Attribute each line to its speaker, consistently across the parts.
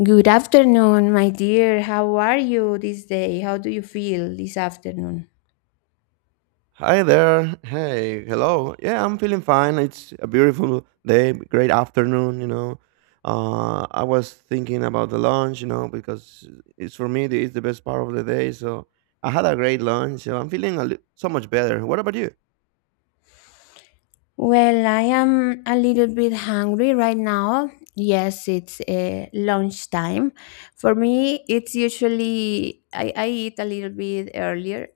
Speaker 1: Good afternoon, my dear. How are you this day? How do you feel this afternoon?
Speaker 2: Hi there. Hey, hello. Yeah, I'm feeling fine. It's a beautiful day, great afternoon, you know. I was thinking about the lunch, you know, because it's for me, it's the best part of the day. So I had a great lunch. So I'm feeling so much better. What about you?
Speaker 1: Well, I am a little bit hungry right now. Yes, it's lunchtime. For me, it's usually I eat a little bit earlier,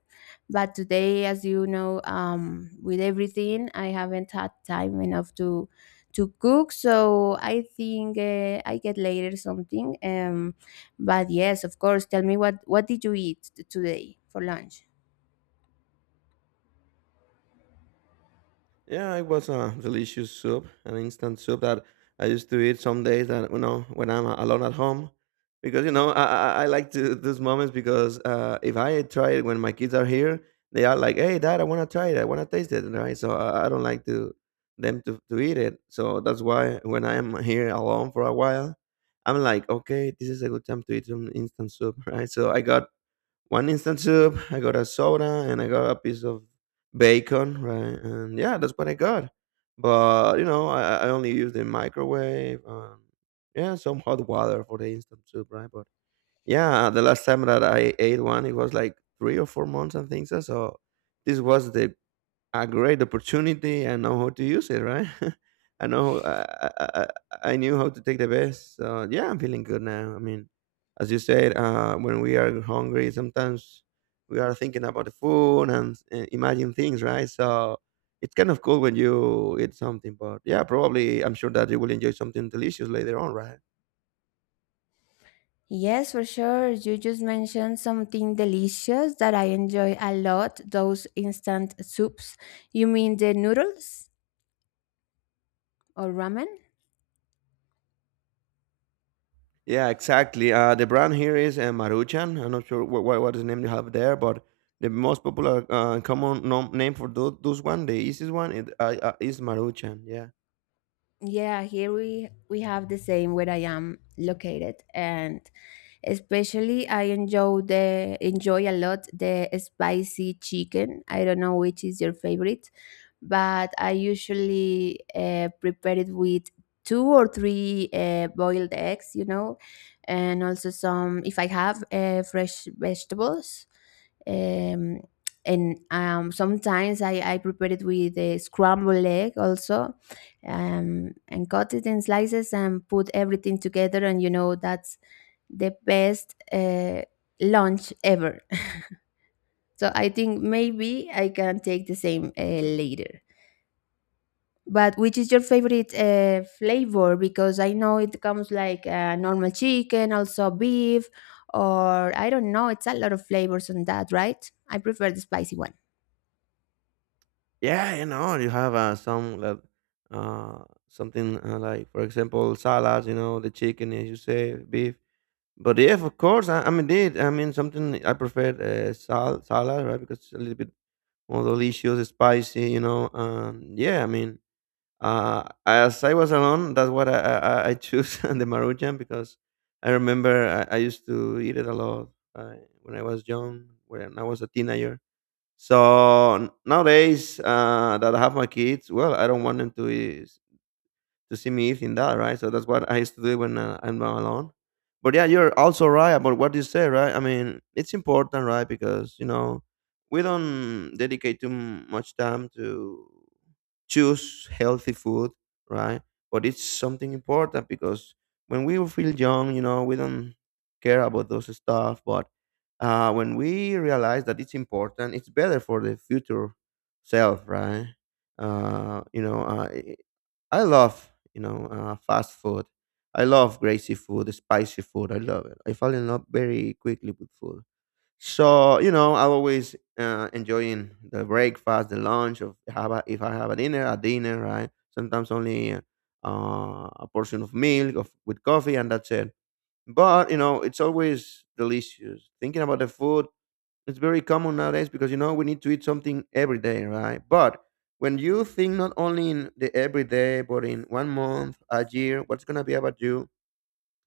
Speaker 1: but today, as you know, with everything, I haven't had time enough to cook. So I think I get later something. But yes, of course. Tell me what did you eat today for lunch?
Speaker 2: Yeah, it was a delicious soup, an instant soup that I used to eat some days that you know when I'm alone at home, because you know I like to those moments because if I try it when my kids are here, they are like, "Hey, Dad, I want to try it. I want to taste it." Right? So I don't like to them to eat it. So that's why when I am here alone for a while, I'm like, "Okay, this is a good time to eat some instant soup." Right? So I got one instant soup. I got a soda and I got a piece of bacon, right? And yeah, that's what I got. But you know, I only used the microwave. Yeah, some hot water for the instant soup, right? But yeah, the last time that I ate one, it was like 3 or 4 months and things. So this was the a great opportunity. I know how to use it, right? I know I, I I knew how to take the best. So yeah, I'm feeling good now. I mean, as you said, when we are hungry, sometimes we are thinking about the food and imagine things, right? So it's kind of cool when you eat something, but yeah, probably I'm sure that you will enjoy something delicious later on, right?
Speaker 1: Yes, for sure. You just mentioned something delicious that I enjoy a lot, those instant soups. You mean the noodles or ramen?
Speaker 2: Yeah, exactly. The brand here is Maruchan. I'm not sure what is the name you have there, but the most popular common name for those one, the easiest one, is Maruchan. Yeah,
Speaker 1: Yeah, here we have the same where I am located, and especially I enjoy the enjoy a lot the spicy chicken. I don't know which is your favorite, but I usually prepare it with two or three boiled eggs, you know, and also some, if I have fresh vegetables. Um, and sometimes I prepare it with a scrambled egg also and cut it in slices and put everything together. And you know, that's the best lunch ever. So I think maybe I can take the same later. But which is your favorite flavor? Because I know it comes like normal chicken, also beef, or I don't know. It's a lot of flavors on that, right? I prefer the spicy one.
Speaker 2: yeah. You know, you have some like uh, something like, for example, salads. You know, the chicken, as you say, beef. But yeah, of course. I mean, did I mean something? I prefer salad, right? Because it's a little bit more delicious, spicy. You know, and yeah, I mean as I was alone, that's what I choose the Maruchan because I remember I used to eat it a lot when I was young, when I was a teenager. So nowadays that I have my kids, well, I don't want to see me eating that, right? So that's what I used to do when I'm alone. But yeah, you're also right about what you say, right? I mean, it's important, right? Because you know we don't dedicate too much time to choose healthy food, right? But it's something important because when we feel young, you know, we don't care about those stuff. But when we realize that it's important, it's better for the future self, right? Uh, you know, uh, I I love, fast food. I love greasy food, spicy food. I love it. I fall in love very quickly with food. So you know, I always enjoying the breakfast, the lunch. If I have a dinner, right? Sometimes only a portion of milk with coffee, and that's it. But you know, it's always delicious. Thinking about the food, it's very common nowadays because you know we need to eat something every day, right? But when you think not only in the everyday, but in one month, a year, what's gonna be about you?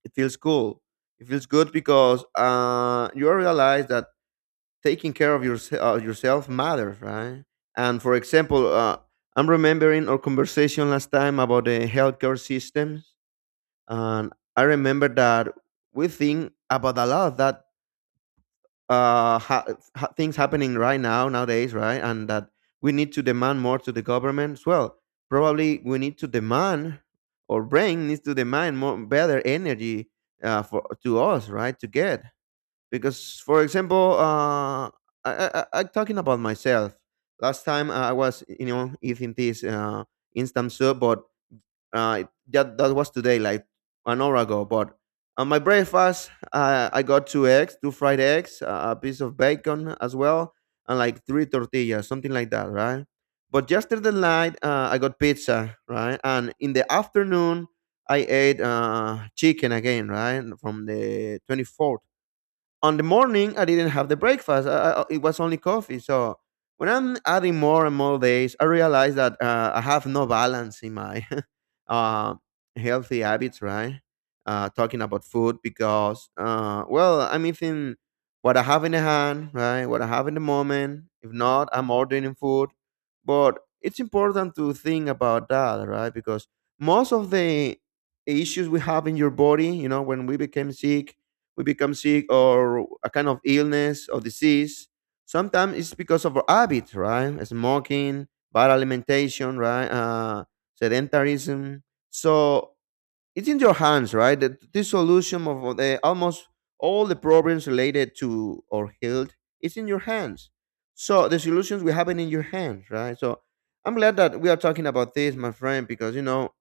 Speaker 2: It feels cool. It feels good because you realize that taking care of your yourself matters, right? And for example, I'm remembering our conversation last time about the healthcare systems, and I remember that we think about a lot of that uh, ha- things happening right now nowadays, right? And that we need to demand more to the government as well. Probably we need to demand, or brain needs to demand more better energy for to us, right? To get because for example I'm talking about myself last time I was you know eating this instant soup but uh that was today like an hour ago but on my breakfast I got two fried eggs a piece of bacon as well and like three tortillas something like that, right? But yesterday night I got pizza, right? And in the afternoon I ate chicken again, right? From the 24th on the morning I didn't have the breakfast. It was only coffee. So when I'm adding more and more days, I realize that I have no balance in my uh, healthy habits. Right? Talking about food because well, I'm eating what I have in the hand, right? What I have in the moment. If not, I'm ordering food. But it's important to think about that, right? Because most of the issues we have in your body, you know, when we became sick, we become sick or a kind of illness or disease. Sometimes it's because of our habit, right? Smoking, bad alimentation, right? Sedentarism. So it's in your hands, right? The solution of the almost all the problems related to our health is in your hands. So the solutions we have it in your hands, right? So I'm glad that we are talking about this, my friend, because you know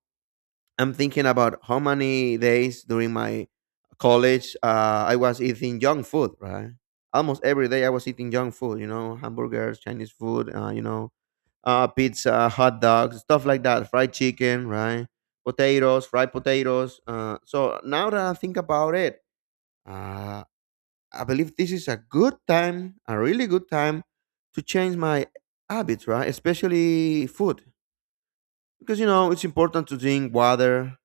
Speaker 2: I'm thinking about how many days during my college I was eating junk food, right? Almost every day I was eating junk food, you know, hamburgers, Chinese food, pizza, hot dogs, stuff like that, fried chicken, right? Potatoes, fried potatoes. So now that I think about it, uh, I believe this is a good time, a really good time to change my habits, right? Especially food. Because, you know, it's important to drink water,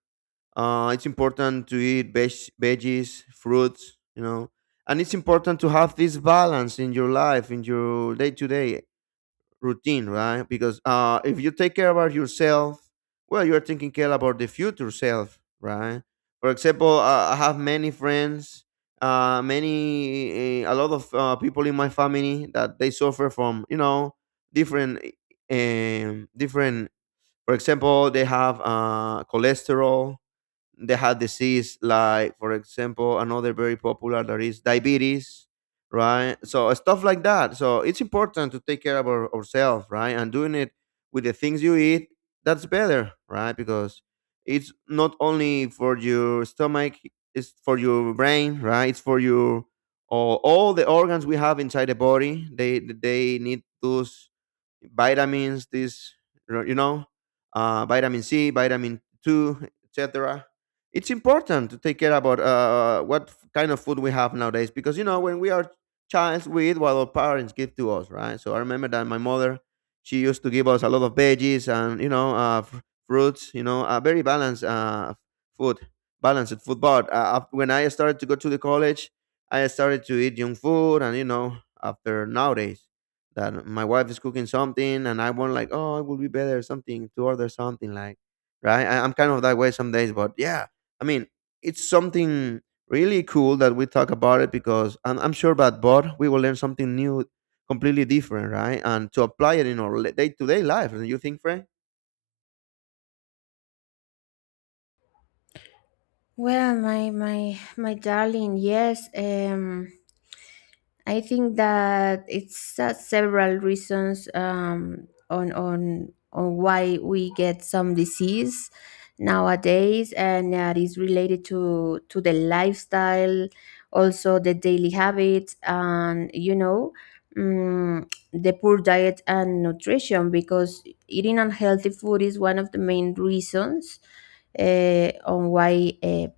Speaker 2: it's important to eat veggies, fruits, you know, and it's important to have this balance in your life, in your day to day routine, right? Because if you take care about yourself, well, you're taking care about the future self, right? For example, I have many friends, a lot of people in my family that they suffer from, you know, different, different. For example, they have cholesterol, they have disease like for example another very popular that is diabetes, right? So stuff like that, so it's important to take care of ourselves, right? And doing it with the things you eat, that's better, right? Because it's not only for your stomach, it's for your brain, right? It's for your all the organs we have inside the body, they need those vitamins, this you know, vitamin C, vitamin 2, etc. It's important to take care about what kind of food we have nowadays because you know when we are child, we eat what our parents give to us, right? So I remember that my mother, she used to give us a lot of veggies and you know fruits, you know, a very balanced food, balanced food. But when I started to go to the college, I started to eat junk food, and you know, after nowadays that my wife is cooking something and I want like, oh, it would be better something to order something like, right? I'm kind of that way some days, but yeah, I mean, it's something really cool that we talk about it because I'm sure that but we will learn something new, completely different, right? And to apply it in our day to day life. Don't you think, Frank?
Speaker 1: Well, my darling, yes. I think that it's several reasons on why we get some disease nowadays, and that is related to the lifestyle, also the daily habits, and you know, mm the poor diet and nutrition. Because eating unhealthy food is one of the main reasons on why.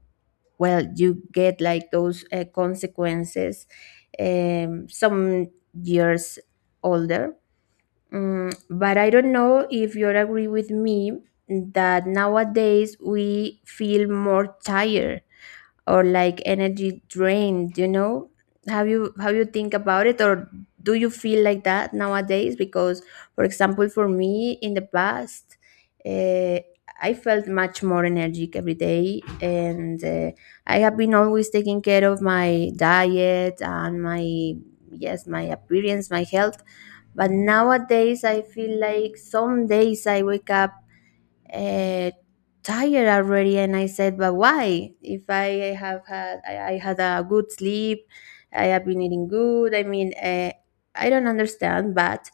Speaker 1: Well, you get like those consequences some years older. But I don't know if you agree with me that nowadays we feel more tired or like energy drained, you know, how you think about it, or do you feel like that nowadays? Because for example, for me in the past, uh, I felt much more energetic every day, and I have been always taking care of my diet and my, yes, my appearance, my health. But nowadays I feel like some days I wake up uh, tired already, and I said, but why if I had a good sleep, I have been eating good. I mean, I don't understand, but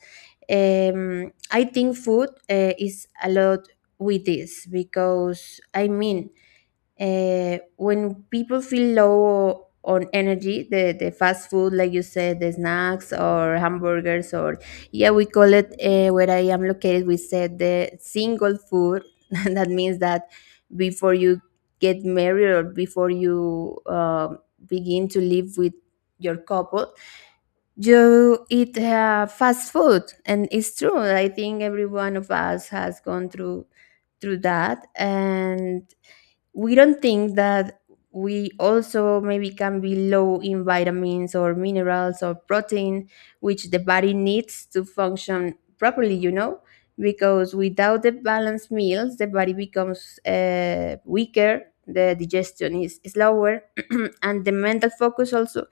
Speaker 1: I think food is a lot with this because I mean, when people feel low on energy, the fast food, like you said, the snacks or hamburgers, or yeah, we call it, where I am located, we said the single food that means that before you get married or before you begin to live with your couple, you eat fast food. And it's true, I think every one of us has gone through that, and we don't think that we also maybe can be low in vitamins or minerals or protein, which the body needs to function properly, you know, because without the balanced meals, the body becomes weaker, the digestion is slower, and the mental focus also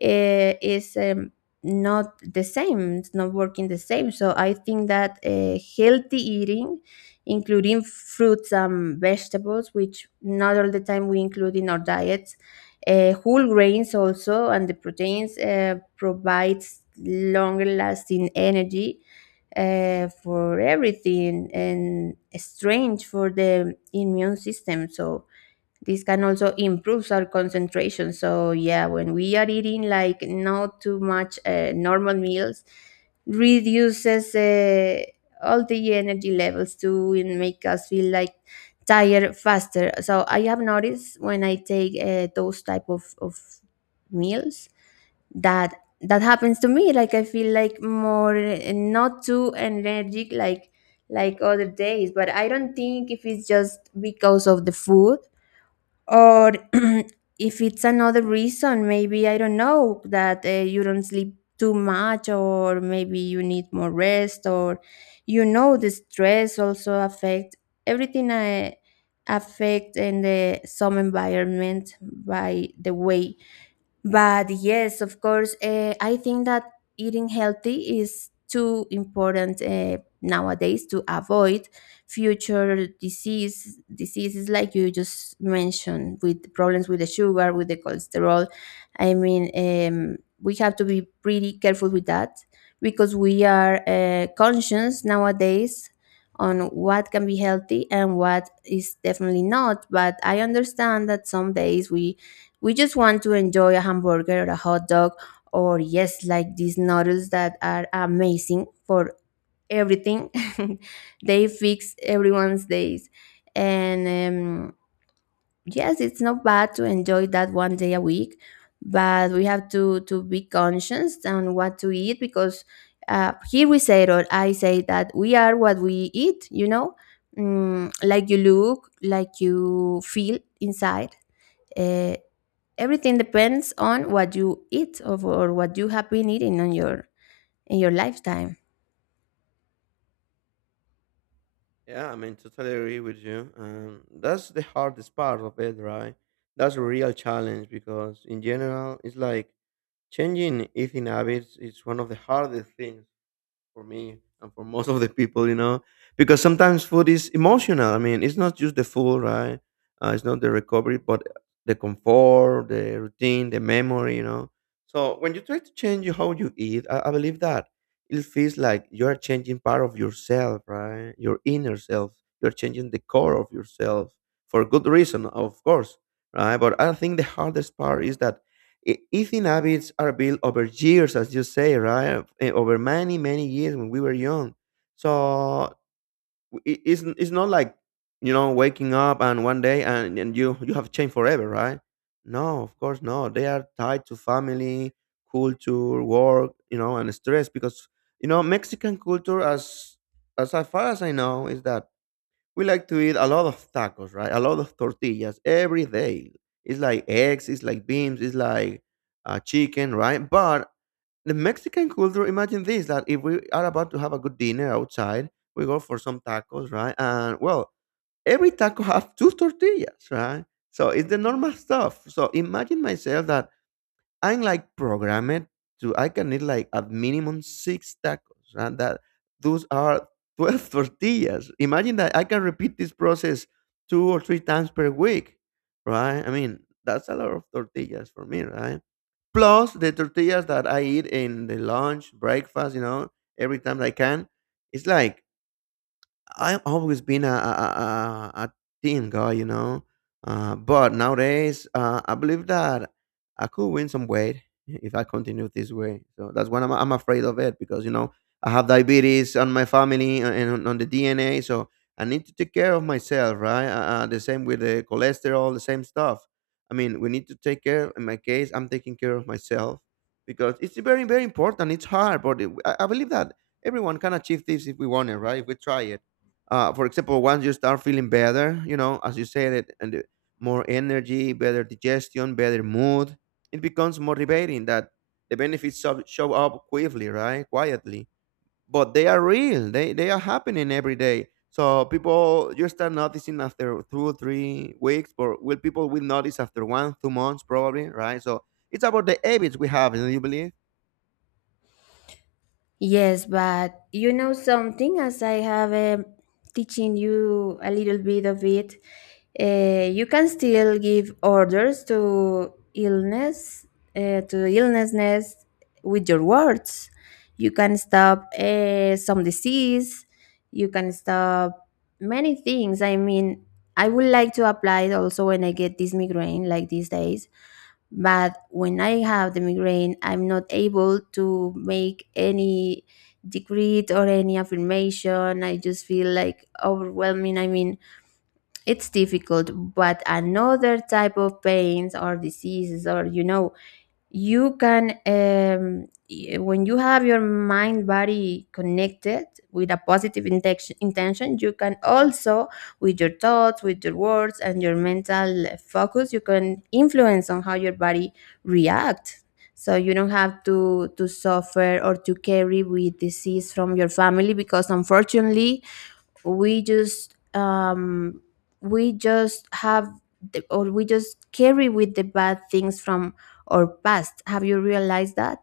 Speaker 1: is not the same, it's not working the same. So I think that healthy eating, including fruits and vegetables, which not all the time we include in our diets, whole grains also, and the proteins provides longer lasting energy for everything, and strength for the immune system, so this can also improves our concentration. So yeah, when we are eating like not too much normal meals, reduces all the energy levels to and make us feel like tired faster. So I have noticed when I take those type of meals, that that happens to me, like I feel like more not too energetic like other days, but I don't think if it's just because of the food or if it's another reason. Maybe I don't know that you don't sleep too much, or maybe you need more rest, or you know, the stress also affect everything, I affect in the some environment, by the way. But yes, of course, I think that eating healthy is too important nowadays to avoid future diseases, like you just mentioned, with problems with the sugar, with the cholesterol. I mean, we have to be pretty careful with that because we are conscious nowadays on what can be healthy and what is definitely not. But I understand that some days we just want to enjoy a hamburger or a hot dog, or yes, like these noodles that are amazing for everything. They fix everyone's days. And yes, it's not bad to enjoy that one day a week, but we have to be conscious on what to eat, because here we say, or I say, that we are what we eat, you know? Like you look, like you feel inside. Uh, Everything depends on what you eat, or what you have been eating on your, in your lifetime.
Speaker 2: Yeah, I mean, totally agree with you. That's the hardest part of it, right? That's a real challenge because, in general, it's like changing eating habits is one of the hardest things for me and for most of the people, you know, because sometimes food is emotional. I mean, it's not just the food, right? It's not the recovery, but the comfort, the routine, the memory, you know. So when you try to change how you eat, I believe that it feels like you are changing part of yourself, right? Your inner self. You're changing the core of yourself for good reason, of course, right? But I think the hardest part is that eating habits are built over years, as you say, right? Over many, many years when we were young. So it's not like, you know, waking up and one day and, you, you have changed forever, right? No, of course not. They are tied to family, culture, work, you know, and stress because, you know, Mexican culture, as far as I know, is that we like to eat a lot of tacos, right? A lot of tortillas every day. It's like eggs, it's like beans, it's like chicken, right? But the Mexican culture, imagine this that if we are about to have a good dinner outside, we go for some tacos, right? And well, every taco have two tortillas, right? So it's the normal stuff. So imagine myself that I'm like program it to I can eat like at minimum six tacos, and that those are 12 tortillas. Imagine that I can repeat this process two or three times per week, right? I mean, that's a lot of tortillas for me, right? Plus the tortillas that I eat in the lunch, breakfast, you know, every time I can, it's like I've always been a team guy, you know. But nowadays, I believe that I could win some weight if I continue this way. So that's why I'm afraid of it because you know I have diabetes on my family and on the DNA. So I need to take care of myself, right? The same with the cholesterol, the same stuff. I mean, we need to take care. In my case, I'm taking care of myself because it's very, very important. It's hard, but I believe that everyone can achieve this if we want it, right? If we try it for example, once you start feeling better, you know, as you said it, and more energy, better digestion, better mood, it becomes motivating that the benefits show up quickly, right? Quietly, but they are real. They are happening every day. So people, you start noticing after 2 or 3 weeks, but will people will notice after one, 2 months, probably, right? So it's about the habits we have, do you believe?
Speaker 1: Yes, but you know something, as I have teaching you a little bit of it, you can still give orders to illness, to illnessness with your words. You can stop some disease. You can stop many things. I mean, I would like to apply it also when I get this migraine like these days. But when I have the migraine, I'm not able to make any decree or any affirmation. I just feel like overwhelming. I mean, it's difficult, but another type of pains or diseases, or you know, you can when you have your mind body connected with a positive intention, you can also with your thoughts, with your words, and your mental focus, you can influence on how your body reacts, so you don't have to suffer or to carry with disease from your family. Because unfortunately we just um we just have the, or we just carry with the bad things from our past. Have you realized that?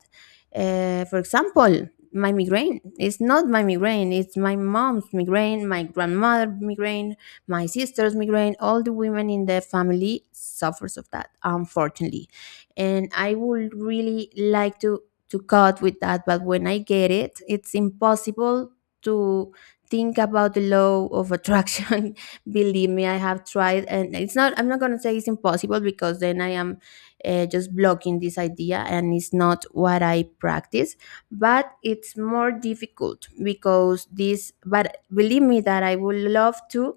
Speaker 1: For example, my migraine, it's not my migraine, it's my mom's migraine, my grandmother migraine, my sister's migraine. All the women in the family suffers of that, unfortunately, and I would really like to cut with that, but when I get it, it's impossible to think about the law of attraction. Believe me, I have tried, and it's not, I'm not going to say it's impossible, because then I am just blocking this idea, and it's not what I practice, but it's more difficult because this. But believe me that I would love to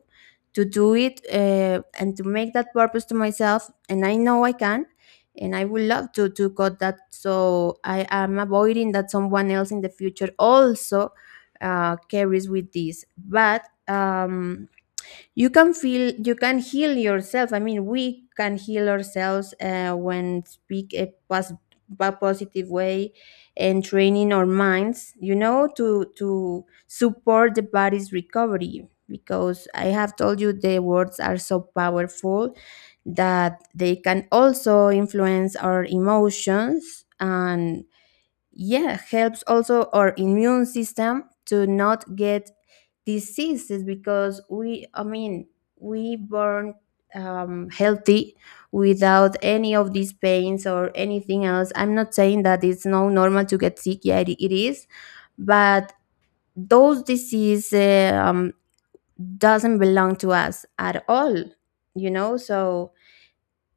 Speaker 1: do it, and to make that purpose to myself, and I know I can, and I would love to cut that, so I am avoiding that someone else in the future also carries with this. But um, you can feel, you can heal yourself. I mean, we can heal ourselves when speak a positive way, and training our minds, you know, to support the body's recovery, because I have told you the words are so powerful that they can also influence our emotions, and yeah, helps also our immune system to not get diseases. Because we I mean, we born healthy, without any of these pains or anything else. I'm not saying that it's no normal to get sick. Yeah, it is, but those diseases doesn't belong to us at all, you know. So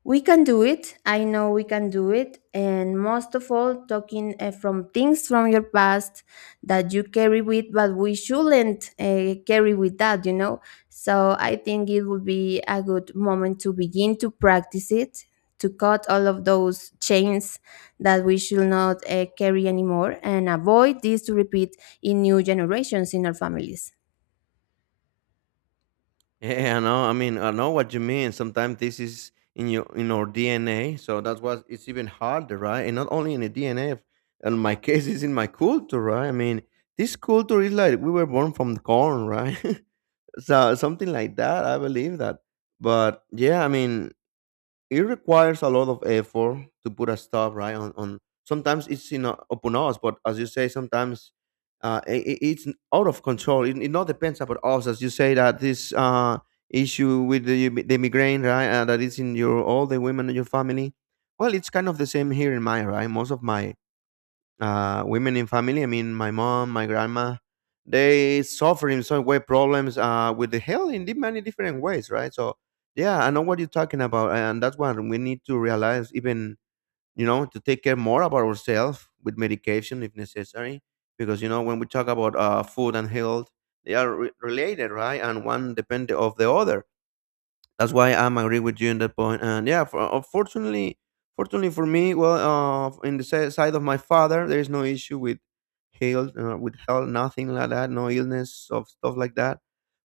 Speaker 1: we can do it. I know we can do it. And most of all, talking from things from your past that you carry with, but we shouldn't carry with that, you know? So I think it would be a good moment to begin to practice it, to cut all of those chains that we should not carry anymore, and avoid this to repeat in new generations in our families.
Speaker 2: Yeah, I know. I mean, I know what you mean. Sometimes this is in your in our DNA, so that's why it's even harder, right? And not only in the DNA, in my case, it's in my culture, right? I mean, this culture is like we were born from the corn, right? So something like that. I believe that. But yeah, I mean, it requires a lot of effort to put a stop right on sometimes it's in upon us, but as you say sometimes it's out of control. It not depends about us, as you say that this issue with the migraine, right? That is in your all the women in your family. Well, it's kind of the same here in my, right? Most of my women in family. I mean, my mom, my grandma, they suffer in some way problems with the health in many different ways, right? So, yeah, I know what you're talking about, and that's what we need to realize. Even you know, to take care more about ourselves with medication if necessary, because you know when we talk about food and health, they are related, right? And one depend of the other. That's why I'm agree with you in that point. And yeah, unfortunately, fortunately for me, well, in the side of my father, there is no issue with health, nothing like that, no illness of stuff like that.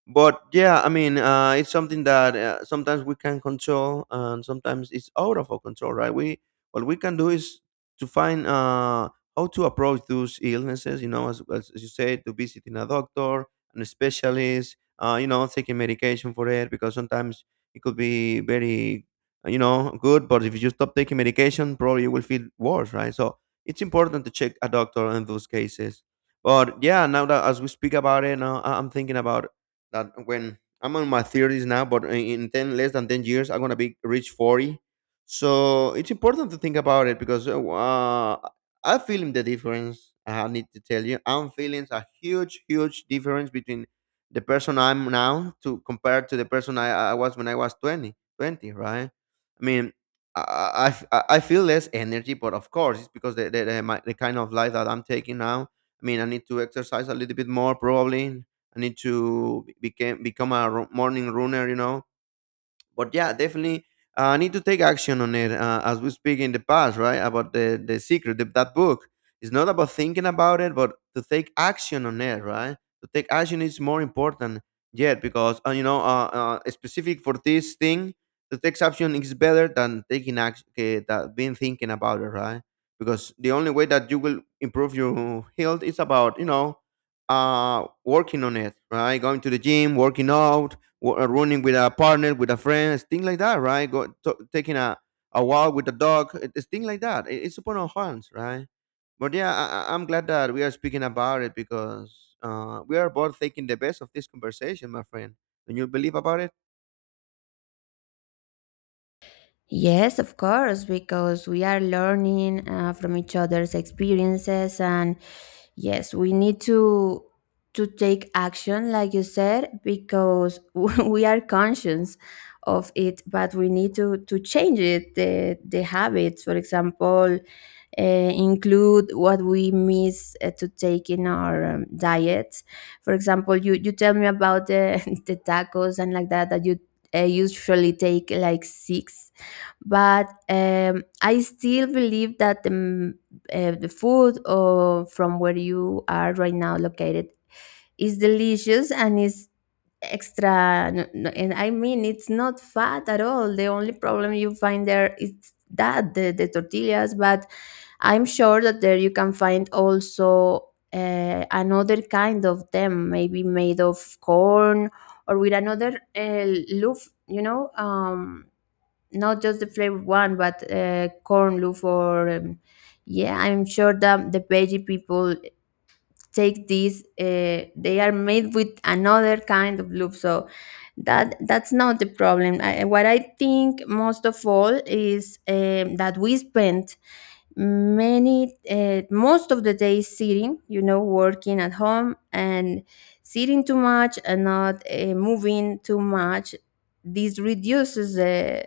Speaker 2: But yeah, I mean, it's something that sometimes we can control, and sometimes it's out of our control, right? We What we can do is to find how to approach those illnesses. You know, as you said, to visiting a doctor, and a specialist. You know, taking medication for it because sometimes it could be very you know good, but if you stop taking medication probably you will feel worse, right? So it's important to check a doctor in those cases. But yeah, now that as we speak about it now, I'm thinking about that when I'm on my 30s now, but in 10, less than 10 years, I'm gonna be reach 40. So it's important to think about it because I'm feeling the difference. I need to tell you, I'm feeling a huge, huge difference between the person I'm now to compare to the person I was when I was 20, 20? I mean, I I I I feel less energy, but of course, it's because the kind of life that I'm taking now. I mean, I need to exercise a little bit more, probably. I need to become a morning runner, you know, but yeah, definitely I need to take action on it, as we speak in the past, right? About the secret, that book. It's not about thinking about it, but to take action on it, right? To take action is more important yet because specific for this thing, to take action is better than taking action, that being thinking about it, right? Because the only way that you will improve your health is about you know, working on it, right? Going to the gym, working out, running with a partner, with a friend, things like that, right? Taking a walk with a dog, it's things like that. It's upon our hands, right? But yeah, I'm glad that we are speaking about it because we are both taking the best of this conversation, my friend. Don't you believe about it?
Speaker 1: Yes, of course, because we are learning from each other's experiences. And yes, we need to take action, like you said, because we are conscious of it, but we need to change it the habits. For example, include what we miss to take in our diet. For example, you tell me about the the tacos and like that, that you usually take like six. But I still believe that the food or from where you are right now located is delicious and is extra. And I mean, it's not fat at all. The only problem you find there is that the tortillas, but I'm sure that there you can find also another kind of them, maybe made of corn or with another loaf, you know. Not just the flavored one, but corn loaf or yeah, I'm sure that the veggie people take these. They are made with another kind of loaf, so that's not the problem. What I think most of all is that we spend many most of the day is sitting, you know, working at home and sitting too much and not moving too much. This reduces the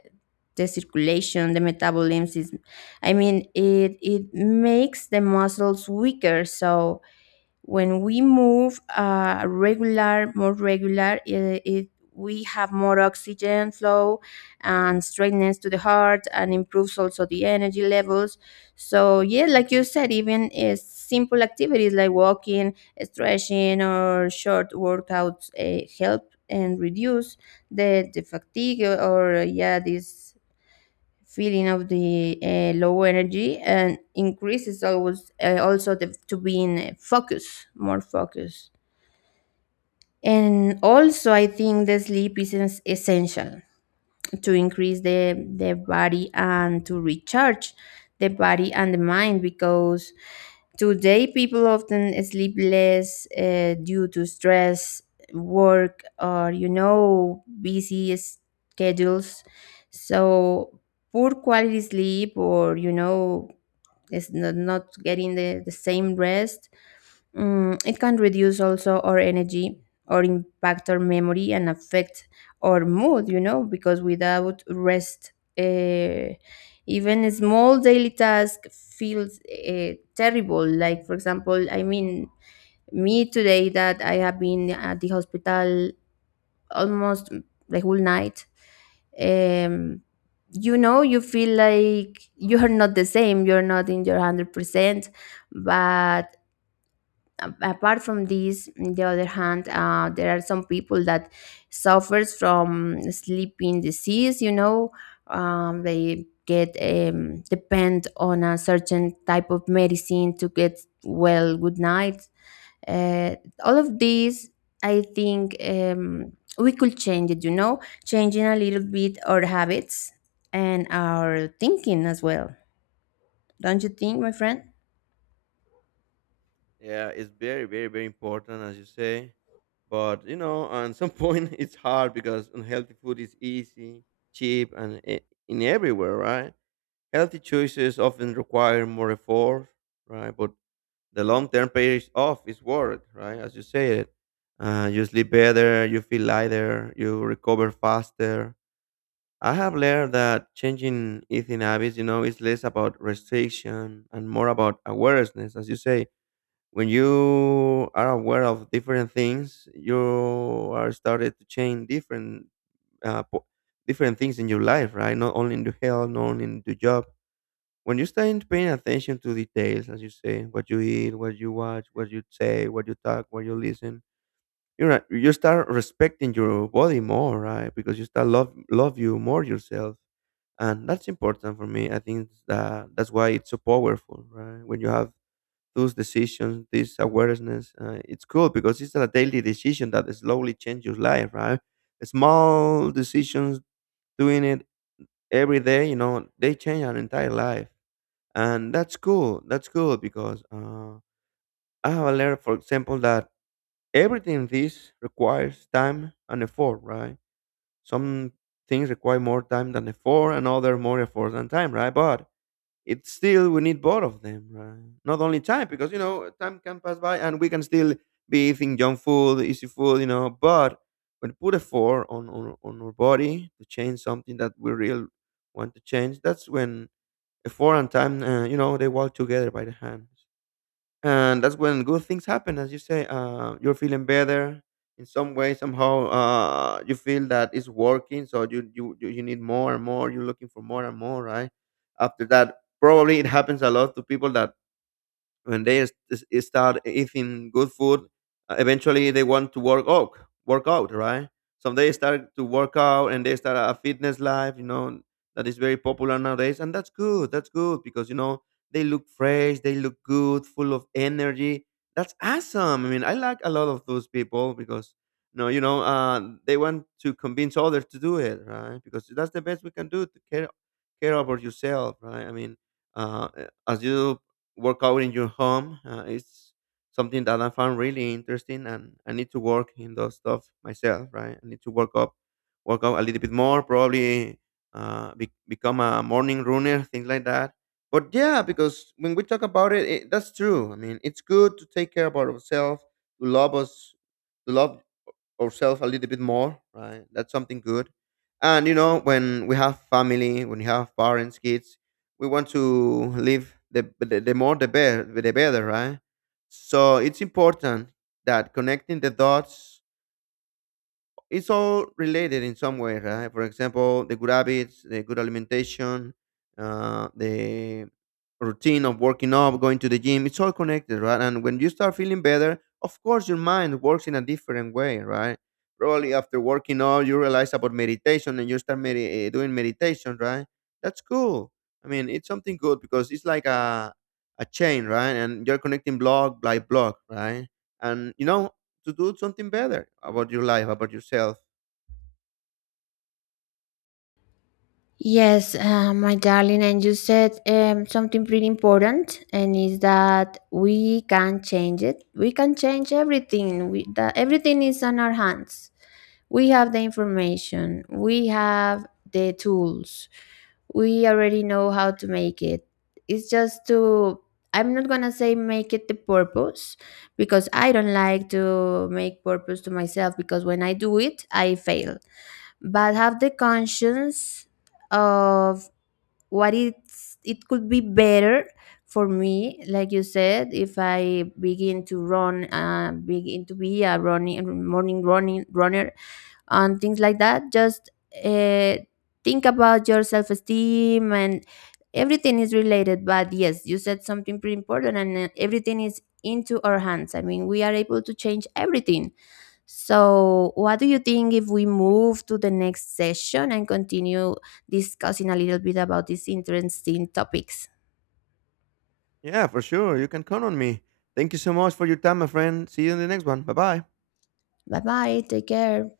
Speaker 1: circulation, the metabolism. I mean, it makes the muscles weaker. So when we move regular more regular it, it we have more oxygen flow and straightness to the heart, and improves also the energy levels. So yeah, like you said, even simple activities like walking, stretching or short workouts help and reduce the fatigue or yeah, this feeling of the low energy, and increases always also the, to being focus more focus. And also I think the sleep is essential to increase the body and to recharge the body and the mind, because today people often sleep less due to stress, work, or you know, busy schedules. So poor quality sleep, or you know, it's not getting the same rest. Mm, it can reduce also our energy or impact our memory and affect our mood, you know, because without rest, uh, even a small daily task feels terrible. Like, for example, I mean, me today that I have been at the hospital almost the whole night. Um, you know, you feel like you're not the same, you're not in your 100%, but apart from this, on the other hand there are some people that suffers from sleeping disease, you know. They get, depend on a certain type of medicine to get well, good night. uh, all of these, I think, we could change it, you know, changing a little bit our habits and our thinking as well. Don't you think, my friend?
Speaker 2: Yeah, it's very, very, very important, as you say. But you know, on some point, it's hard because unhealthy food is easy, cheap, and in everywhere, right? Healthy choices often require more effort, right? But the long term pays off is work, right? As you say it, you sleep better, you feel lighter, you recover faster. I have learned that changing eating habits, you know, is less about restriction and more about awareness. As you say, when you are aware of different things, you are started to change different uh, po- different things in your life, right? Not only in your health, not only in your job when you start paying attention to details, as you say, what you eat, what you watch, what you say, what you talk, what you listen, you're right, you start respecting your body more, right? Because you start love you more yourself, and that's important for me. I think that that's why it's so powerful, right? When you have those decisions, this awareness, it's cool because it's a daily decision that slowly changes your life, right? Small decisions, doing it every day, you know, they change our entire life, and that's cool because I have learned for example that everything this requires time and effort, right? Some things require more time than effort, and other more effort than time, right? But it's still we need both of them, right? Not only time, because you know time can pass by, and we can still be eating junk food, easy food, you know, but when put effort on our body to change something that we really want to change, that's when a four and time you know they walk together by the hands. And that's when good things happen, as you say, you're feeling better in some way somehow. You feel that it's working, so you need more and more, you're looking for more and more, right? After that probably it happens a lot to people that when they start eating good food, eventually they want to work out, work out, right? So they start to work out, and they start a fitness life, you know, that is very popular nowadays. And that's good because you know they look fresh, they look good, full of energy. That's awesome. I mean, I like a lot of those people because no, you know, they want to convince others to do it, right? Because that's the best we can do to care about yourself, right? I mean, uh, as you work out in your home is something that I found really interesting, and I need to work in those stuff myself, right? I need to work up, work out a little bit more, probably become a morning runner, things like that. But yeah, because when we talk about it, that's true. I mean, it's good to take care about ourselves, to love us, to love ourselves a little bit more, right? That's something good. And you know, when we have family, when you have parents, kids, we want to live the more the better, right? So it's important that connecting the dots it's all related in some way, right? For example, the good habits, the good alimentation, the routine of working up, going to the gym, it's all connected, right? And when you start feeling better, of course, your mind works in a different way, right? Probably after working out, you realize about meditation and you start doing meditation, right? That's cool. I mean, it's something good because it's like a chain, right? And you're connecting block by block, right? And you know, to do something better about your life, about yourself.
Speaker 1: Yes, my darling, and you said something pretty important, and is that we can change it. We can change everything. That everything is on our hands. We have the information. We have the tools. We already know how to make it. It's just to. I'm not gonna say make it the purpose, because I don't like to make purpose to myself, because when I do it, I fail, but have the conscience of what it could be better for me. Like you said, if I begin to run, begin to be a running morning running runner and things like that, just uh, think about your self-esteem, and everything is related. But yes, you said something pretty important, and everything is into our hands. I mean, we are able to change everything. So, what do you think if we move to the next session and continue discussing a little bit about these interesting topics?
Speaker 2: Yeah, for sure. You can count on me. Thank you so much for your time, my friend. See you in the next one. Bye bye.
Speaker 1: Bye bye. Take care.